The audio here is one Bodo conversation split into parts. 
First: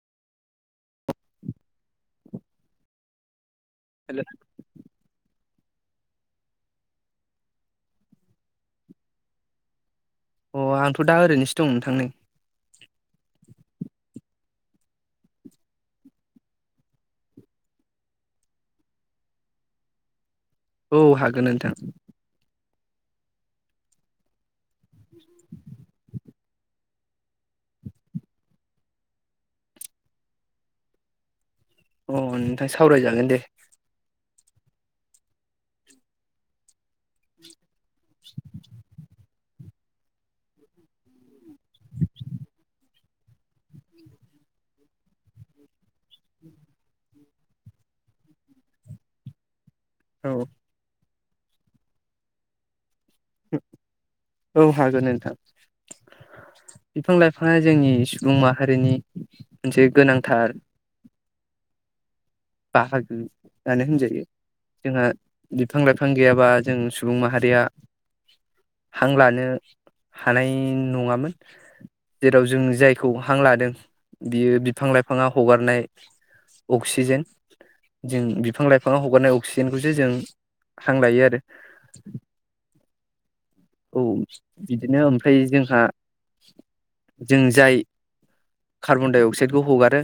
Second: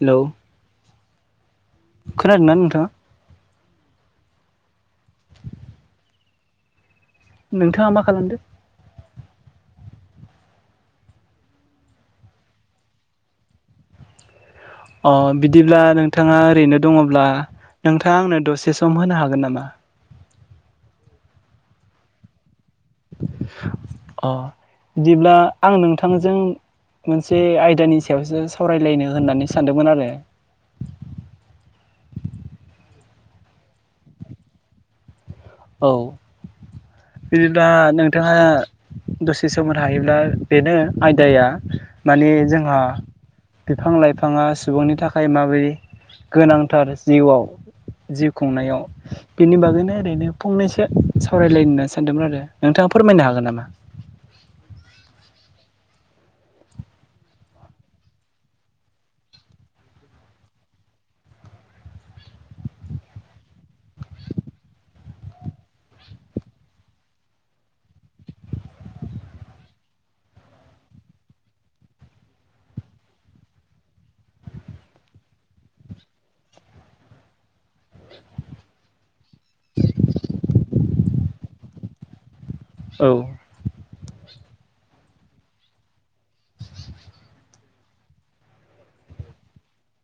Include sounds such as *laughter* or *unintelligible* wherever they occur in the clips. हेलौ *unintelligible* खोनादों ना नोंथाङा हेल नोंथाङा मा खालामदो अ आंथ' दाओरैनोसो दं नोंथां नै अ बिदिब्ला नोंथाङा ओरैनो दङब्ला नोंथाङा आंनो दसे सम होनो हागोन नामा औ हागोन नोंथां अ बिदिब्ला आं नोंथांजों मोनसे आयदानि सायावसो सावरायलायनो होननानै सानदोंमोन आरो अ नोंथां सावरायजागोन दे औ बिदिबा नोंथाङा दसे समोमोननो हायोब्ला बेनो आयदाया माने जोंहा बिफां लाइफाङा सुबुंनि थाखाय माबादि गोनांथार जिउआव जिउ खुंनायाव बिनि बागैनो ओरै औ फंनैसो सावरायलायनो सानदोंमोन आरो नोंथाङा फोरमायनो हागोन नामा औ हागोन नोंथां बिफां लाइफाङा जोंनि सुबुं माहारिनि मोनसे गोनांथार बाहागोआनो होनजायो जोंहा बिफां लाइफां गैयाबा जों सुबुं माहारिया हां लानो हानाय नङामोन जेराव जों जायखौ हां लादों बियो बिफां लाइफाङा हगारनाय अक्सिजेन जों बिफां लाइफाङाव हगारनाय अक्सिजेनखौसो जों हां लायो आरो औ औ बिदिनो ओमफ्राय जोंहा जों जाय कार्बन डाइ अक्साइदखौ हगारो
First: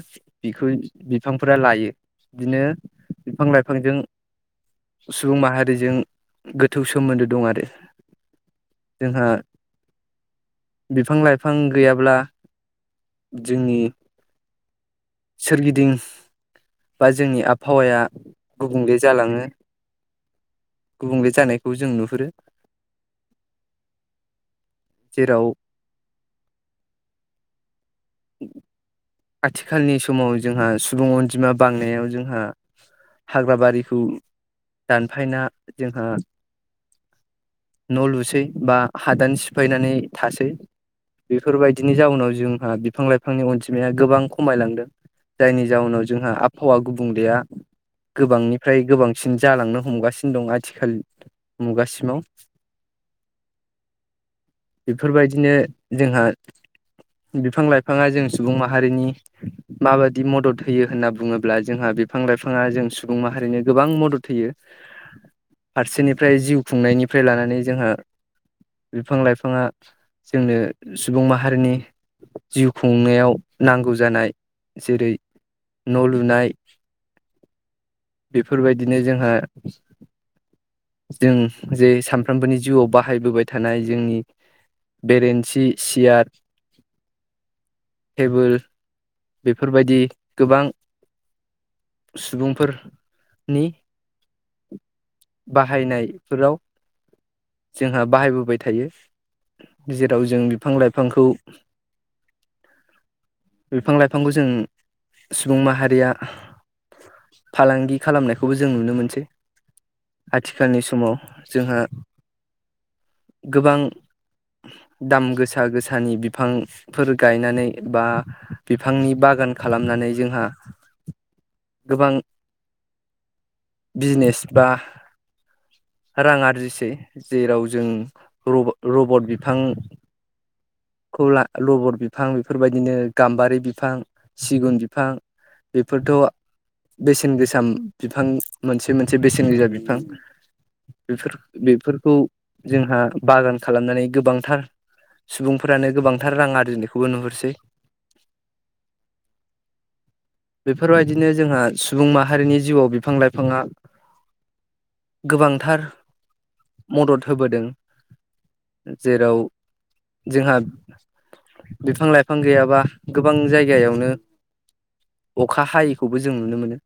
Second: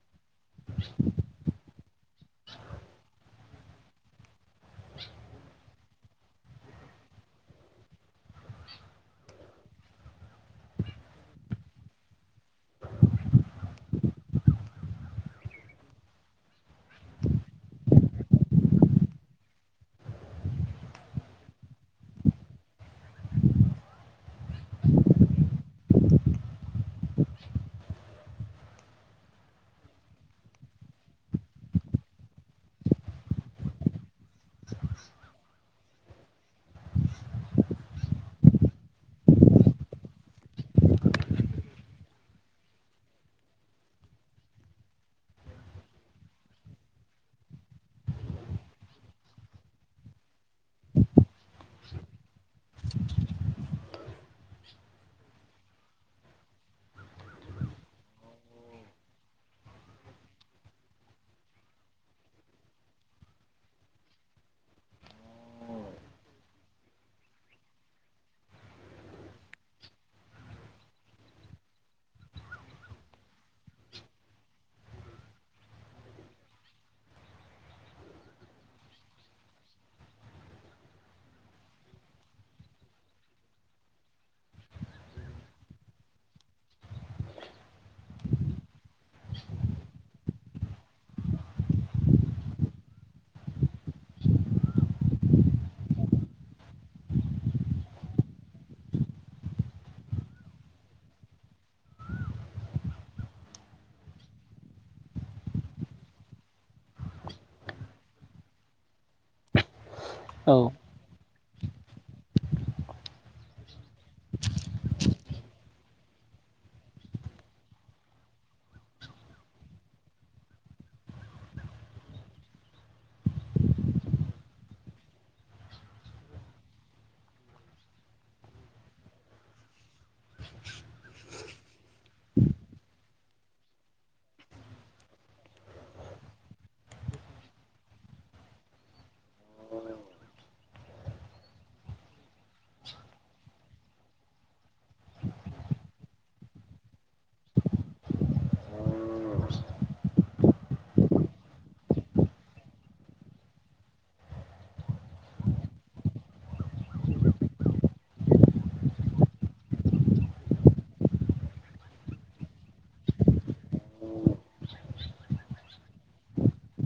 बिखौ बिफांफोरा लायो बिदिनो बिफां लाइफांजों सुबुं माहारिजों गोथौ सोमोन्दो दं आरो जोंहा बिफां लाइफां गैयाब्ला जोंनि सोरगिदिं बा जोंनि आबहावाया गुबुंले जालाङो गुबुंले जानायखौ जों नुहुरो जेराव आथिखालनि समाव जोंहा सुबुं अनजिमा बांनायाव जोंहा हाग्रा बारिखौ दानफायना जोंहा न' लुसै बा हादान सिफायनानै थासै बेफोरबायदिनि जाउनाव जोंहा बिफां लाइफांनि अनजिमाया गोबां खमायलांदों जायनि जाउनाव जोंहा आबहावा गुबुंलेया गोबांनिफ्राय गोबांसिन जालांनो हमगासिनो दं आथिखाल मुगासिमाव *unintelligible* बेफोरबायदिनो जोंहा बिफां लाइफाङा जों सुबुं माहारिनि माबायदि मदद होयो होनना बुङोब्ला जोंहा बिफां लाइफाङा जों सुबुं माहारिनो गोबां मदद होयो *inaudible* फारसेनिफ्राय जिउ खुंनायनिफ्राय लानानै जोङो बिफां-लाइफाङा जोंनो सुबुं माहारिनि जिउ खुंनायाव नांगौ जानाय जेरै न' लुनाय बेफोर बायदिनो जोंहा जों जे सानफ्रोमबोनि जिउआव बाहायबोबाय थानाय जोंनि बेरेन्सि सियार टेबोल बेफोर बायदि गोबां सुबुंफोरनि बाहायनायफोराव जोंहा बाहायबोबाय थायो। जेराव जों बिफां लाइफांखौ बिफां-लाइफांखौ जों सुबुं माहारिया फालांगि खालामनायखौबो जों नुनो मोनसै। औ आथिखालनि समाव जोंहा गोबां दाम गोसा-गोसानि बिफां फोर गायनानै बा बिफांनि बागान खालामनानै जोंहा गोबां बिजनेस बा रां आरजिसै जेराव जों रबट रबट बिफां खौ ला लबर बिफां बेफोर बायदिनो गाम्बारि बिफां, सिगुन बिफां बेफोरथ' बेसेन गोसााशम बिफां मोनसे मोन से बेसेन गोजा बिफां बेफो- बेफोरखौ जोंहा बागान खालामनानै गोबांथार सुबुंफोरानो गोबांथार रां आरजिनायखौबो नुहरसै। *inaudible* बेफोर बायदिनो जोंहा सुबुं माहारिनि जिउआव बिफां-लाइफाङा गोबांथार मदद होबोदों। जेराव जोंहा बिफां-लाइफां गैयाबा गोबां जायगायावनो अखा हायैखौबो जों नुनो मोनो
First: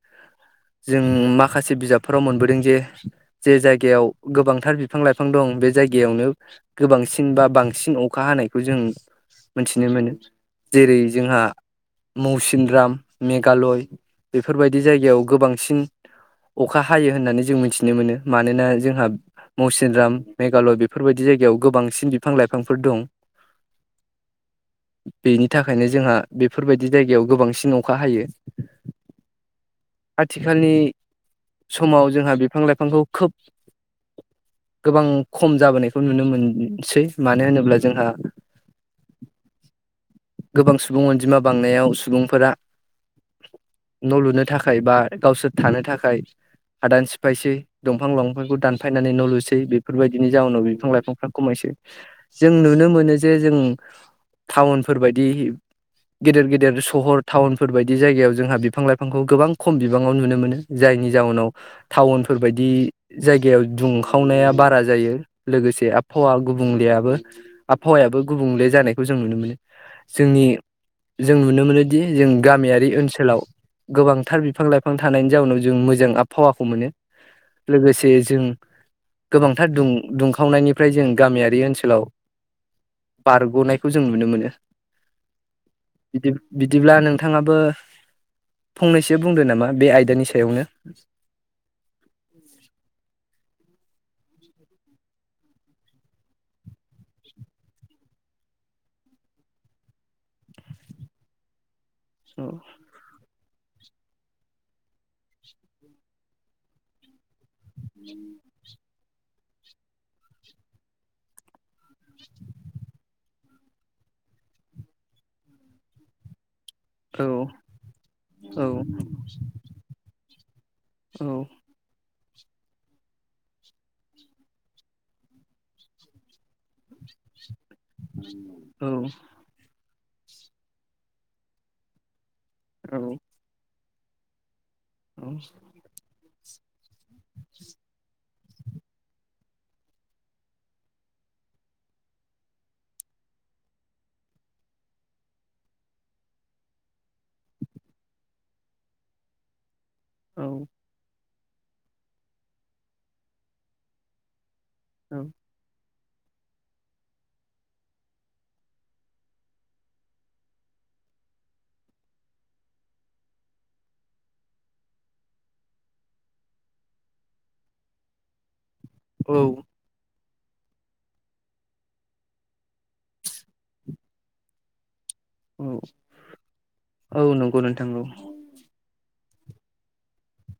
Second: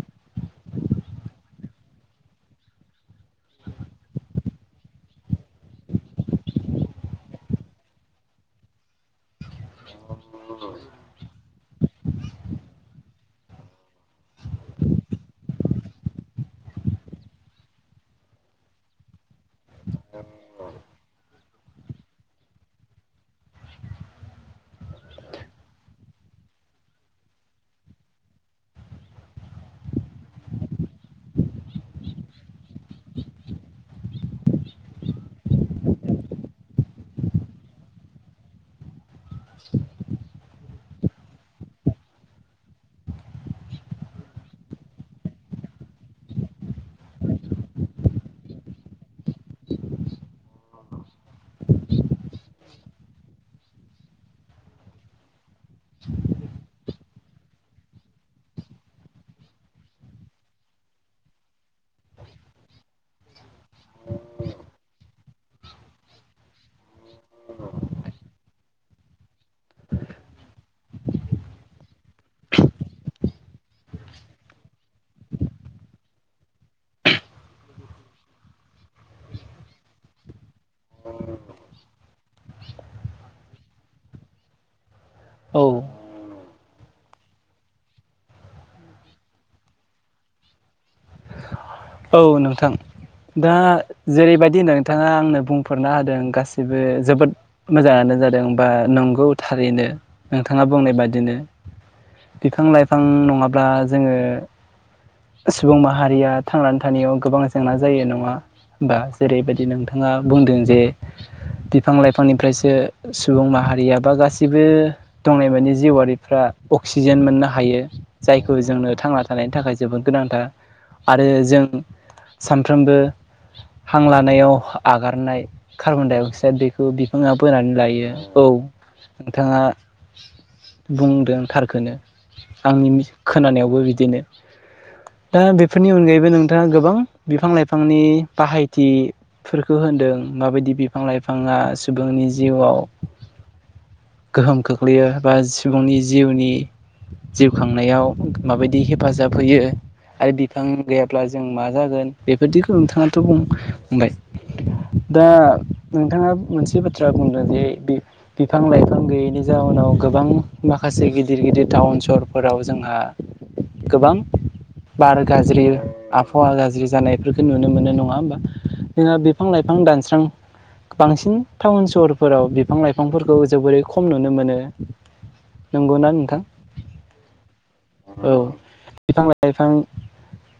जों माखासे बिजाबफोराव मोनबोदों जे जे जायगायाव गोबांथार बिफां-लाइफां दं बे जायगायावनो गोबांसिन बा बांसिन अखा हानायखौ जों मोनथिनो मोनो जेरै जोंहा मौसिनराम, मेघालय बेफोर बायदि जायगायाव गोबांसिन अखा हायो होननानै जों मिथिनो मोनो मानोना जोंहा मौसिनराम मेघालय बेफोर बायदि जायगायाव गोबांसिन बिफां-लाइफांफोर दं। *inaudible* बेनि थाखायनो जोंहा बेफोर बायदि जायगायाव गोबांसिन अखा हायो। आथिखालनि समाव जोंहा बिफां-लाइफांखौ खोब गोबां खम जाबोनायखौ नुनो मोनसै मानो होनोब्ला जोंहा *inaudible* गोबां सुबुं अनजिमा बांनायाव सुबुंफोरा न' लुनो थाखाय बा गावसोर थानो थाखाय हादाननि सिफाइसै। दंफां- लांफांखौ दानफायनानै न' लुसै बेफोर बायदिनि जाउनाव बिफां-लाइफांफ्रा खमायसै। जों नुनो मोनो जे जों टाउनफोर बायदि गेदेर-गेदेर सहर टाउनफोर बायदि जायगायाव जोंहा बिफां-लाइफांखौ गोबां खम बिबाङाव नुनो मोनो जायनि जाउनाव टाउनफोर बायदि जायगायाव दुंखावनाया बारा जायो लोगोसे आबहावा गुबुंलेया बो आबहावायाबो गुबुंले जानायखौ जों नुनो मोनो जोंनि जों नुनो मोनोदि जों गामियारि ओनसोलाव गोबांथार बिफां लाइफां थानायनि जाउनाव जों मो जों आबहावाखौ मोनो लोगोसे जों गोबांथार दुं दुंखावनायनि ओमफ्राय जों गामियारि ओनसोलाव बारग'नायखौ जों नुनो मोनो। औ बिदिब बिदिब्ला नोंथाङाबो फंनैसो बुंदो नामा? बे आयदानि सायावनो *inaudible* औ नोंथां दा जेरैबायदि नोंथाङा आंनो बुंफोरना होदों। गासिबो जोबोद मोजाङानो जादों बा नंगौ थारैनो नोंथाङा बुंनाय बादिनो औ बिफां लाइफां नङाब्ला जोङो सुबुं माहारिया थांनानै थानायाव गोबां जेंना जायो। नङा बा जेरैबायदि नोंथाङा बुंदों जे बिफां लाइफांनिफ्रायसो सुबुं माहारिया बा गासिबो दंनाय मानि जिउआरिफ्रा अक्सिजेन औ मोननो हायो। जायखौ औ जोंनो थांना थानायनि थाखाय जोबोद गोनांथार। आरो औ जों सानफ्रोमबो हां लानायाव आगारनाय कार्बन डाइ अक्साइड बे बिफाङा बोनानै लायो। औ नोंथाङा बुंदों थारखोनो आंनि औ खोनानायावबो बिदिनो। औ दा बेफोरनि अनगायैबो नोंथाङा गोबां बिफां लाइफांनि बाहायथि फोरखो होनदों माबायदि बिफां लाइफाङा सुबुंनि जिउआव गोहोम खोख्लैयो बा सुबुंनि जिउनि जिउ खांनायाव माबायदि हेफाजाब होयो आरो बिफां गैयाब्ला जों मा जागोन? बेफोरदिखौ नोंथाङाथ' बुं बुंबाय दा नोंथाङा मोनसे बाथ्रा बुंदों जे बि बिफां लाइफां गैयैनि जाउनाव गोबां माखासे गिदिर गिदिर टाउन सहरफोराव जोंहा गोबां बार गाज्रि आबहावा गाज्रि जानायफोरखौ नुनो मोनो नङा होमबा? जोंङो औ बिफां लाइफां दानस्रां बांसिन टाउन सहरफोराव बिफां लाइफांफोरखौ जोबोरै खम नुनो मोनो। औ नंगौना नोंथां? औ नंगौ नोंथां औ। बिफां लाइफां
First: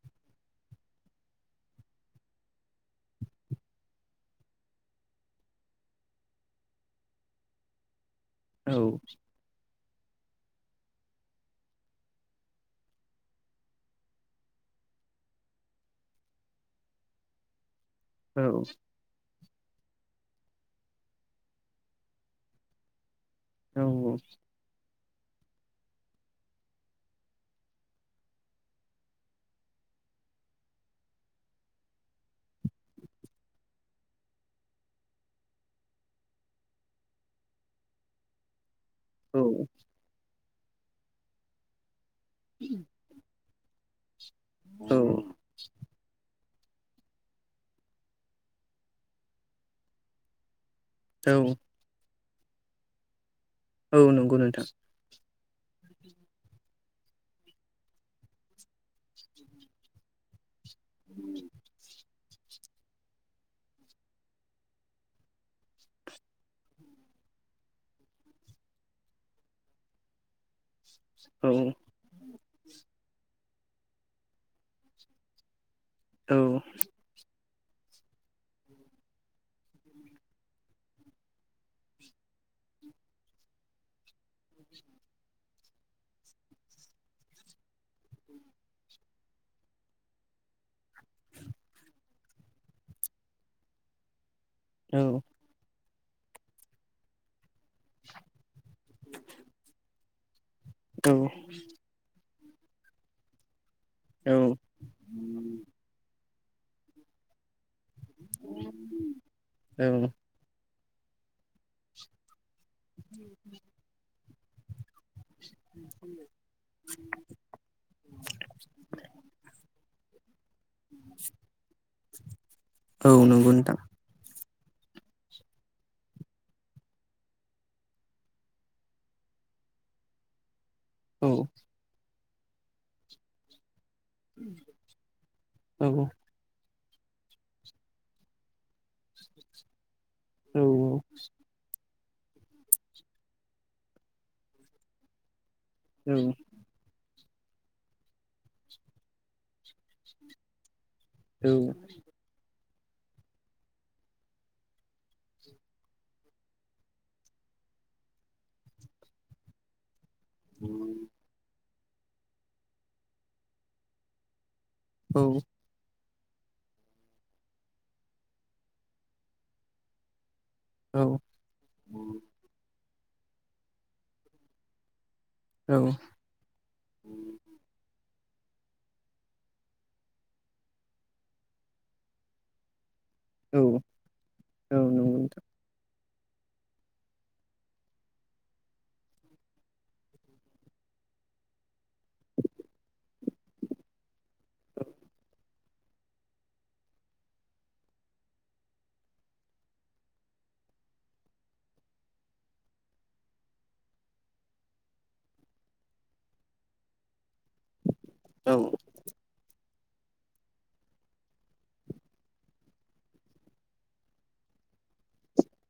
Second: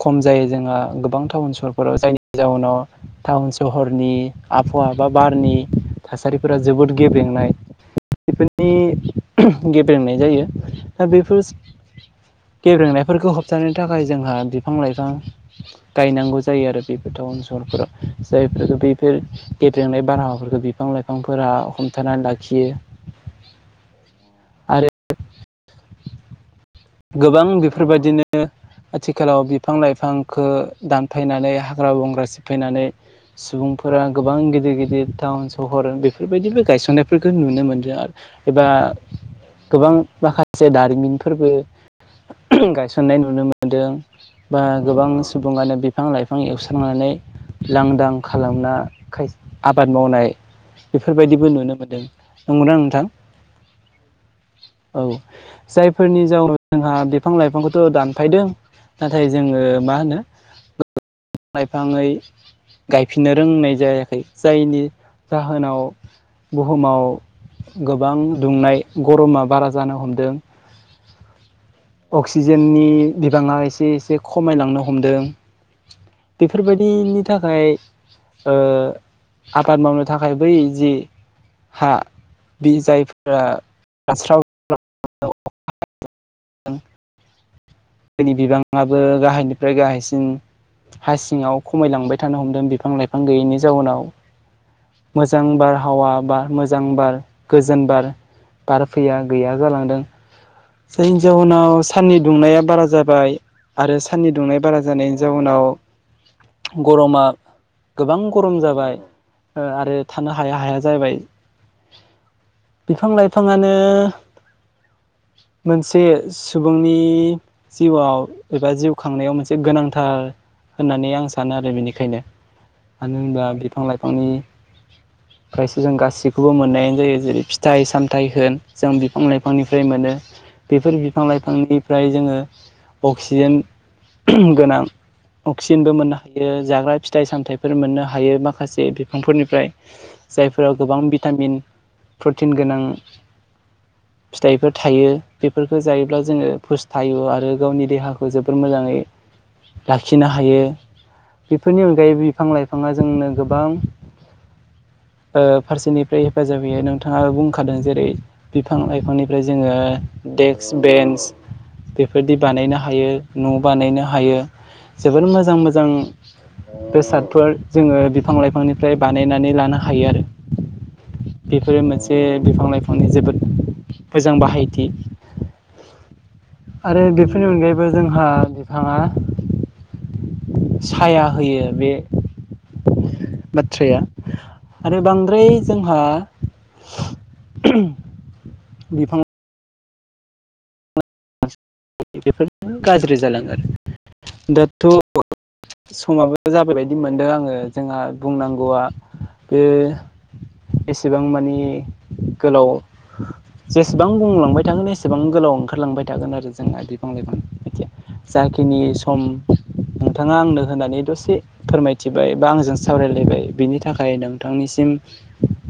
खम जायो। जोंहा गोबां टाउन सहरफोराव जायनि जाउनाव टाउन सहरनि आबहावा बा बारनि थासारिफोरा जोबोद गेब्रेंनाय। औ बेफोरनि गेब्रेंनाय जायो। दा बेफोर गेब्रेंनाय फोरफोरखौ होबथानो थाखाय जोंहा बिफां लाइफां गायनांगौ जायो आरो बेफोर टाउन सहरफोराव। औ जायफोरफोरखौ बैफोर गेद्रेंनाय बारहावाफोरखौ बिफां लाइफांफोरा हमथानानै लाखियो। औ औ आरो गोबां बिफोरबादिनो आथिखालाव बिफां लाइफांखो दानफायनानै हाग्रा बंग्रा सिफायनानै सुबुंफोरा गोबां गिदिर गिदिर टाउन सहर बेफोरबायदिबो गायसननायफोरखो नुनो मोन्दों आरो। एबा औ गोबां माखासे दारिमिनफोरबो गायसननाय नुनो मोनदों बा गोबां सुबुङानो बिफां लाइ बिफां एवस्रांनानै लांदां खालामना खाय आबाद मावनाय। बेफोरबायदिबो नुनो मोन्दों नंगौदा नोंथां। औ नंगौ नोंथां। औ जायफोरनि जाउनाव जोंहा बिफां लाइफांखौथ' दानफायदों। नाथाय जोङो मा होनो लाइफांङै गायफिननो रोंनाय जायाखै जायनि जाहोनाव बुहुमाव गोबां दुंनाय गरमा बारा जानो हमदों औ अक्सिजेननि बिबाङा एसे एसे खमायलांनो हमदों औ बेफोरबायदिनि थाखाय आबाद मावनो थाखाय बै जि हा बि जायफोरा हास्रव *unintelligible* गोदोनि बिबाङाबो गाहायनिफ्राय गाहायसिन हा सिङाव खमायलांबाय थानो हमदों बिफां लाइफां गैयैनि जाउनाव औ मोजां बार हावा बा मोजां बार गोजोन बार बार फैया गैया जालांदों औ जायनि जाहोनाव साननि दुंनाया बारा जाबाय आरो साननि औ दुंनाय बारा जानायनि जाउनाव गरमा गोबां गरम जाबाय आरो थानो हाया हाया जाहैबाय बिफां लाइफाङानो मोनसे सुबुंनि जिउआव एबा जिउ खांनायाव मोनसे गोनांथार होननानै आं सानो आरो बेनिखायनो औ मानो होनबा नंगौ नोंथां बिफां लाइफांनि *inaudible* फ्रायसो जों गासैखौबो मोननायानो जायो जेरै फिथाइ सामथाइ होन जों बिफां लाइफांनिफ्राय मोनो बेफोर बिफां लाइफांनिफ्राय जोङो अक्सिजेन गोनां अक्सिजेनबो औ मोननो हायो जाग्रा फिथाइ सामथाइफोर मोननो हायो माखासे बिफांफोरनिफ्राय औ औ जायफोराव औ गोबां भिटामिन प्रटिन गोनां फिथाइफोर थायो बेफोरखौ औ जायोब्ला जोङो थायो आरो गावनि देहाखौ जोबोर मोजाङै लाखिनो हायो बेफोरनि अनगायै बिफां लाइफाङा जोंनो गोबां ओ फारसेनिफ्राय हेफाजाब होयो नोंथाङा बुंखादों जेरै बिफां लाइफांनिफ्राय जोङो देक्स बेन्स बेफोरदि बानायनो हायो न' बानायनो हायो जोबोर मोजां मोजां बेसादफोर जोङो बिफां लाइफांनिफ्राय बानायनानै लानो हायो आरो बेफोरो मोनसे बिफां लाइफांनि जोबोद मोजां बाहायथि औ आरो बेफोरनि अनगायैबो जोंहा बिफाङा साया होयो बे नंगौ बाथ्राया आरो नोंथां बांद्राय जोंहा बिफां बेफोर गाज्रि जालाङो आरो दाथ' समाबो जाबाय बायदि मोनदों आङो जोंहा बुंनांगौआ बे एसेबां मानि गोलाव जेसेबां बुंलांबाय थागोन एसेबां गोलाव ओंखारलांबाय थागोन आरो जोंहा बिफां लाइफांथिया जाखिनि सम नोंथाङा आंनो होननानै दसे फोरमायथिबाय बा आंजों सावरायलायबाय बिनि थाखाय नोंथांनिसिम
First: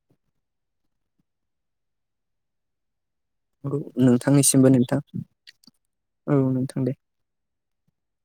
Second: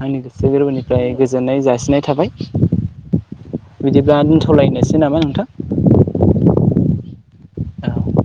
आंनि गोसो गोरबोनिफ्राय गोजोननाय जासिनाय थाबाय औ बिदिब्ला नोंथांनिसिमबो दोनथ'लायनोसै नामा नोंथां औ नोंथां दे औ